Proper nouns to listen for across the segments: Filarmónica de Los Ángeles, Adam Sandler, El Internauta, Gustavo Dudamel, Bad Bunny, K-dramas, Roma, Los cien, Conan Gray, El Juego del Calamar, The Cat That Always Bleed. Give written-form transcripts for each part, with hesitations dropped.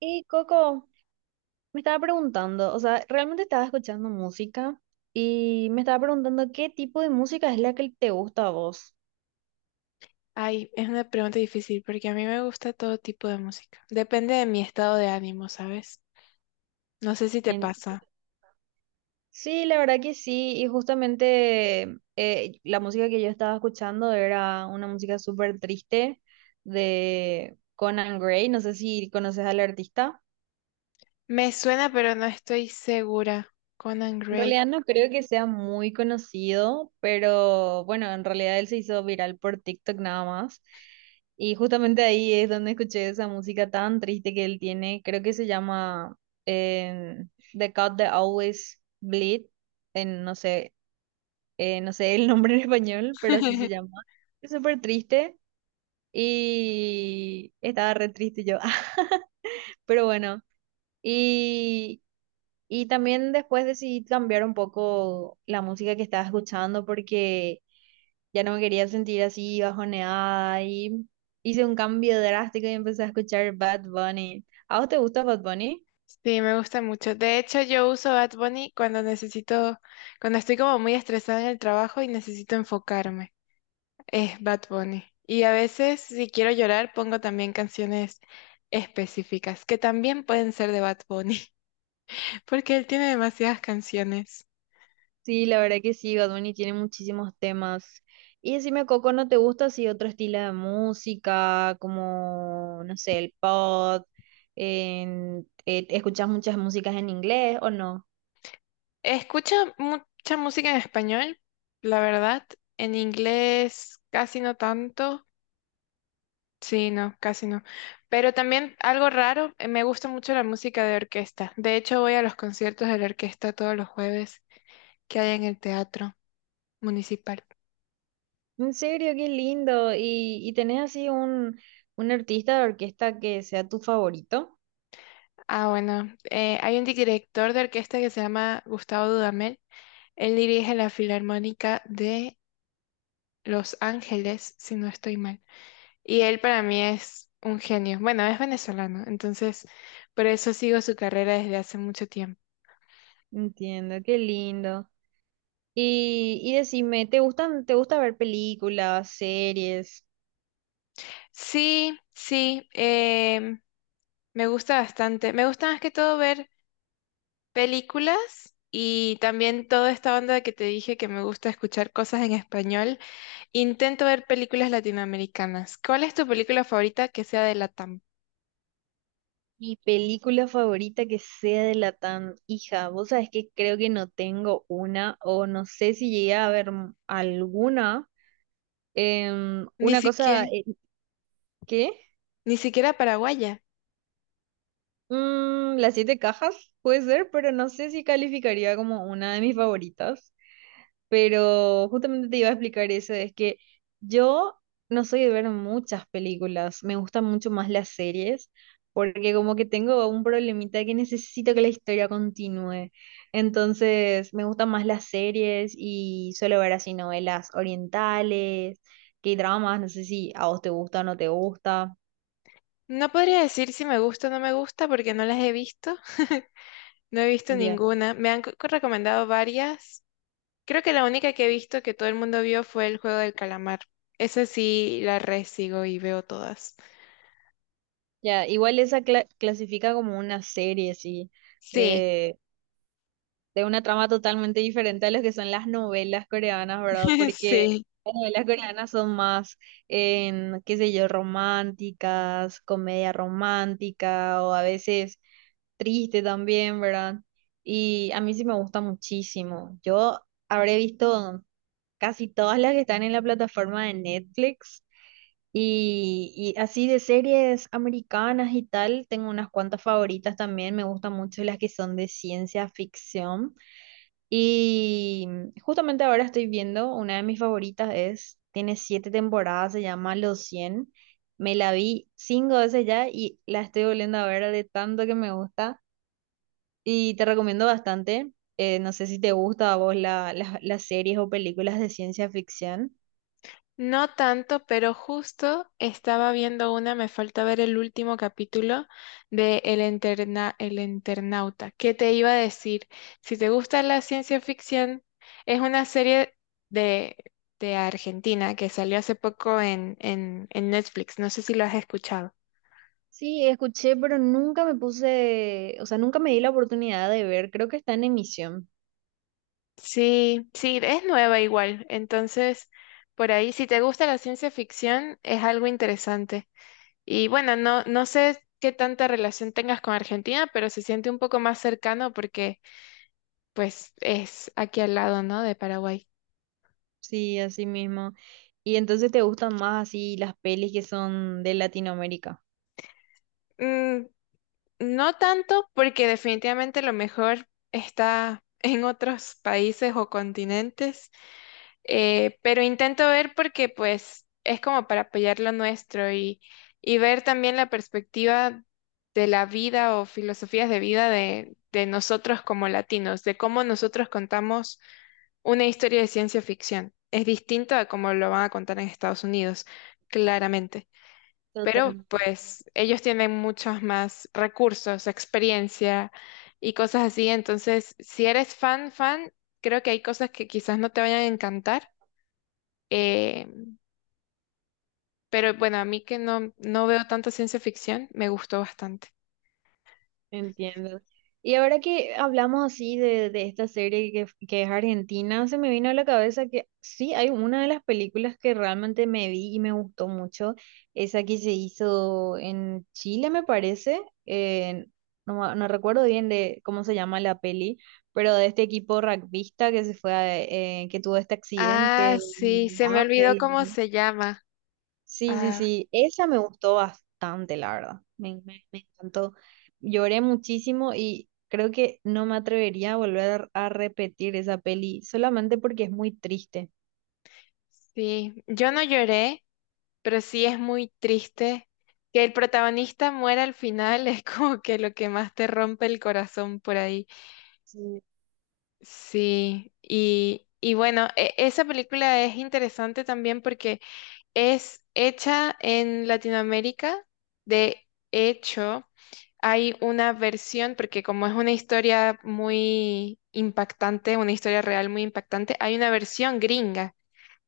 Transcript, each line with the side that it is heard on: right: Y Coco, me estaba preguntando, o sea, realmente estaba escuchando música y me estaba preguntando qué tipo de música es la que te gusta a vos.
left: Ay, es una pregunta difícil porque a mí me gusta todo tipo de música. Depende de mi estado de ánimo, ¿sabes? No sé si te
right: En-
left: pasa.
right: Sí, la verdad que sí, y justamente la música que yo estaba escuchando era una música súper triste de Conan Gray, no sé si conoces al artista.
left: Me suena, pero no estoy segura. Conan
right: En
left: Gray.
right: realidad no creo que sea muy conocido, pero bueno, en realidad él se hizo viral por TikTok nada más. Y justamente ahí es donde escuché esa música tan triste que él tiene. Creo que se llama eh, The Cat That Always Bleed. No sé, no sé el nombre en español, pero así se llama. Es súper triste y estaba re triste yo. Pero bueno, Y y también después decidí cambiar un poco la música que estaba escuchando porque ya no me quería sentir así bajoneada y hice un cambio drástico y empecé a escuchar Bad Bunny. ¿A vos te gusta Bad Bunny?
left: Sí, me gusta mucho. De hecho, yo uso Bad Bunny cuando necesito, cuando estoy como muy estresada en el trabajo y necesito enfocarme. Es Bad Bunny. Y a veces, si quiero llorar, pongo también canciones específicas, que también pueden ser de Bad Bunny, porque él tiene demasiadas canciones.
right: Sí, la verdad que sí, Bad Bunny tiene muchísimos temas. Y decime, Coco, ¿no te gusta así otro estilo de música como, no sé, el pop? En, ¿Escuchas muchas músicas en inglés o no?
left: Escucho mucha música en español, la verdad. En inglés casi no tanto. Sí, no, casi no. Pero también algo raro, me gusta mucho la música de orquesta. De hecho, voy a los conciertos de la orquesta todos los jueves que hay en el teatro municipal.
right: En serio, qué lindo. ¿Y, tenés así un artista de orquesta que sea tu favorito?
left: Ah, bueno, hay un director de orquesta que se llama Gustavo Dudamel. Él dirige la Filarmónica de Los Ángeles, si no estoy mal. Y él para mí es un genio. Bueno, es venezolano, entonces por eso sigo su carrera desde hace mucho tiempo.
right: Entiendo, qué lindo. Y decime, ¿te gustan, te gusta ver películas, series?
left: Sí, sí, me gusta bastante. Me gusta más que todo ver películas, y también toda esta onda que te dije que me gusta escuchar cosas en español. Intento ver películas latinoamericanas. ¿Cuál es tu película favorita que sea de Latam?
right: Mi película favorita que sea de Latam, hija, vos sabés que creo que no tengo una, o no sé si llegué a ver alguna.
left: Ni
right: Una cosa,
left: siquiera,
right: ¿qué?
left: ni siquiera paraguaya.
right: Mm, las siete cajas, puede ser, pero no sé si calificaría como una de mis favoritas. Pero justamente te iba a explicar eso, es que yo no soy de ver muchas películas, me gustan mucho más las series, porque como que tengo un problemita que necesito que la historia continúe, entonces me gustan más las series y suelo ver así novelas orientales, K-dramas, no sé si a vos te gusta o no te gusta,
left: No podría decir si me gusta o no me gusta porque no las he visto. No he visto
right: ya,
left: ninguna. Me han recomendado varias. Creo que la única que he visto que todo el mundo vio fue El Juego del Calamar. Esa sí la resigo y veo todas.
right: ya, igual esa clasifica como una serie, sí
left: Sí,
right: de una trama totalmente diferente a lo que son las novelas coreanas, ¿verdad? Porque
left: sí.
right: las novelas coreanas son más, qué sé yo, románticas, comedia romántica o a veces triste también, ¿verdad? Y a mí sí me gusta muchísimo. Yo habré visto casi todas las que están en la plataforma de Netflix. Y así de series americanas y tal, tengo unas cuantas favoritas también, me gustan mucho las que son de ciencia ficción. Y justamente ahora estoy viendo, una de mis favoritas es, tiene 7 temporadas, se llama Los cien. Me la vi 5 veces ya y la estoy volviendo a ver de tanto que me gusta. Y te recomiendo bastante. No sé si te gusta a vos las series o películas de ciencia ficción.
left: No tanto, pero justo estaba viendo una, me falta ver el último capítulo de El Internauta. ¿Qué te iba a decir? Si te gusta la ciencia ficción, es una serie de, de Argentina que salió hace poco en Netflix. No sé si lo has escuchado.
right: Sí, escuché, pero nunca me puse, o sea, nunca me di la oportunidad de ver. Creo que está en emisión.
left: Sí, sí, es nueva igual. Entonces, por ahí, si te gusta la ciencia ficción, es algo interesante. Y bueno, no, no sé qué tanta relación tengas con Argentina, pero se siente un poco más cercano porque, pues, es aquí al lado, ¿no? De Paraguay.
right: Sí, así mismo. Y entonces te gustan más así las pelis que son de Latinoamérica.
left: Mm, no tanto, porque definitivamente lo mejor está en otros países o continentes. Pero intento ver porque pues es como para apoyar lo nuestro, y ver también la perspectiva de la vida o filosofías de vida de nosotros como latinos, de cómo nosotros contamos una historia de ciencia ficción. Es distinto a cómo lo van a contar en Estados Unidos, claramente. Pero
right: Totalmente,
left: pues ellos tienen muchos más recursos, experiencia y cosas así. Entonces, si eres fan, fan, creo que hay cosas que quizás no te vayan a encantar, eh, pero bueno, a mí, que no, no veo tanta ciencia ficción, me gustó bastante.
right: entiendo. Y ahora que hablamos así de esta serie que es argentina, se me vino a la cabeza que sí, hay una de las películas que realmente me vi y me gustó mucho, esa que se hizo en Chile, me parece, eh, no, no recuerdo bien de cómo se llama la peli, pero de este equipo rugbyista que se fue que tuvo este
left: Ah,
right: accidente.
left: sí, se me
right: Ah,
left: olvidó cómo se llama.
right: Sí, sí,
left: Ah,
right: sí, esa me gustó bastante, la verdad. Me, me encantó. Lloré muchísimo y creo que no me atrevería a volver a repetir esa peli solamente porque es muy triste.
left: sí, yo no lloré, pero sí es muy triste que el protagonista muera al final, es como que lo que más te rompe el corazón por ahí.
right: Sí.
left: Sí, y bueno, esa película es interesante también porque es hecha en Latinoamérica, de hecho. Hay una versión, porque como es una historia muy impactante, una historia real muy impactante, hay una versión gringa.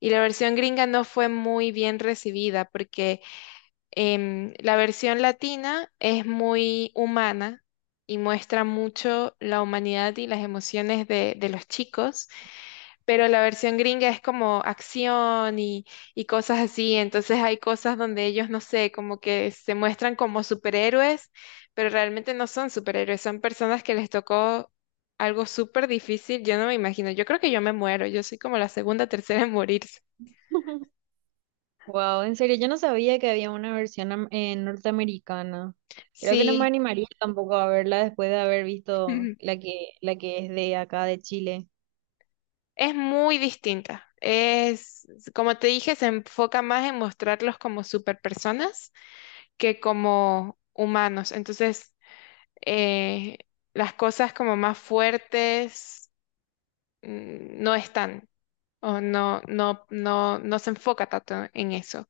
left: Y la versión gringa no fue muy bien recibida porque la versión latina es muy humana y muestra mucho la humanidad y las emociones de los chicos, pero la versión gringa es como acción y cosas así. Entonces hay cosas donde ellos, no sé, como que se muestran como superhéroes, pero realmente no son superhéroes, son personas que les tocó algo súper difícil. Yo no me imagino, yo creo que yo me muero, yo soy como la segunda, tercera en morirse.
right: Wow, en serio, yo no sabía que había una versión norteamericana. Creo que no me
left: Sí,
right: animaría tampoco a verla después de haber visto la que es de acá de Chile.
left: es muy distinta. Es, como te dije, se enfoca más en mostrarlos como superpersonas que como humanos. Entonces, eh, las cosas como más fuertes no están, o no, no, no, no se enfoca tanto en eso,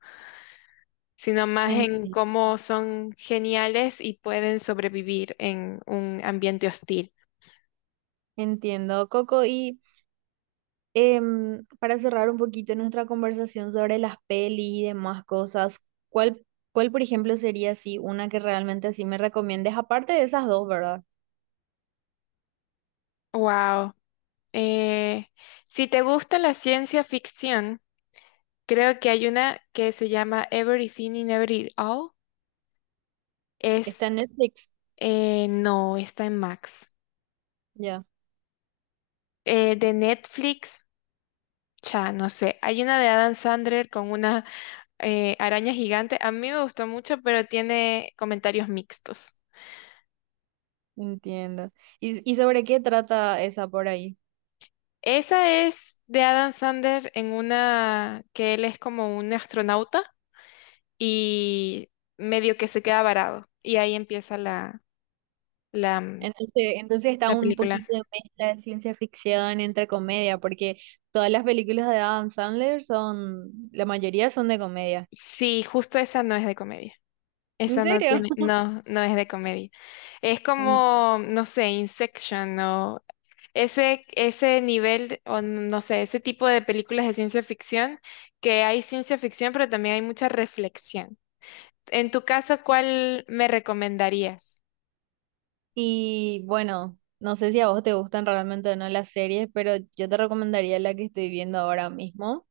left: sino más
right: En-
left: en cómo son geniales y pueden sobrevivir en un ambiente hostil.
right: Entiendo, Coco, para cerrar un poquito nuestra conversación sobre las pelis y demás cosas, ¿cuál, cuál, por ejemplo, sería así una que realmente así me recomiendes? Aparte de esas dos, ¿verdad?
left: Wow. Eh, si te gusta la ciencia ficción, creo que hay una que se llama Everything in Every All. Es,
right: Está en Netflix.
left: no, está en Max.
right: Ya,
left: De Netflix. Cha, no sé. Hay una de Adam Sandler con una araña gigante. A mí me gustó mucho, pero tiene comentarios mixtos.
right: entiendo. Y sobre qué trata esa por ahí?
left: Esa es de Adam Sandler, en una que él es como un astronauta y medio que se queda varado. Y ahí empieza la, la, mm,
right: Entonces, entonces está
left: la
right: un
left: película.
right: poquito de mezcla de ciencia ficción entre comedia, porque todas las películas de Adam Sandler son, la mayoría son de comedia.
left: Sí, justo esa no es de comedia.
right: ¿En
left: Esa no
right: serio?
left: tiene, no, no es de comedia. Es como, no sé, Inception, o ese nivel, o no sé, ese tipo de películas de ciencia ficción, que hay ciencia ficción, pero también hay mucha reflexión. En tu caso, ¿cuál me recomendarías?
right: Y bueno, no sé si a vos te gustan realmente o no las series, pero yo te recomendaría la que estoy viendo ahora mismo,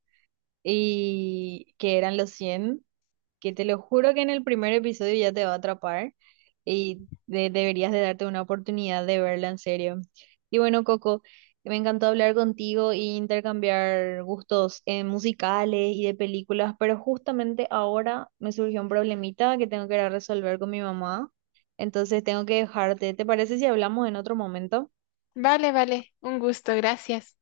right: y que eran los cien, que te lo juro que en el primer episodio ya te va a atrapar y deberías de darte una oportunidad de verla en serio. Y bueno, Coco, me encantó hablar contigo e intercambiar gustos musicales y de películas, pero justamente ahora me surgió un problemita que tengo que ir a resolver con mi mamá, entonces tengo que dejarte. ¿Te parece si hablamos en otro momento?
left: Vale, vale, un gusto, gracias.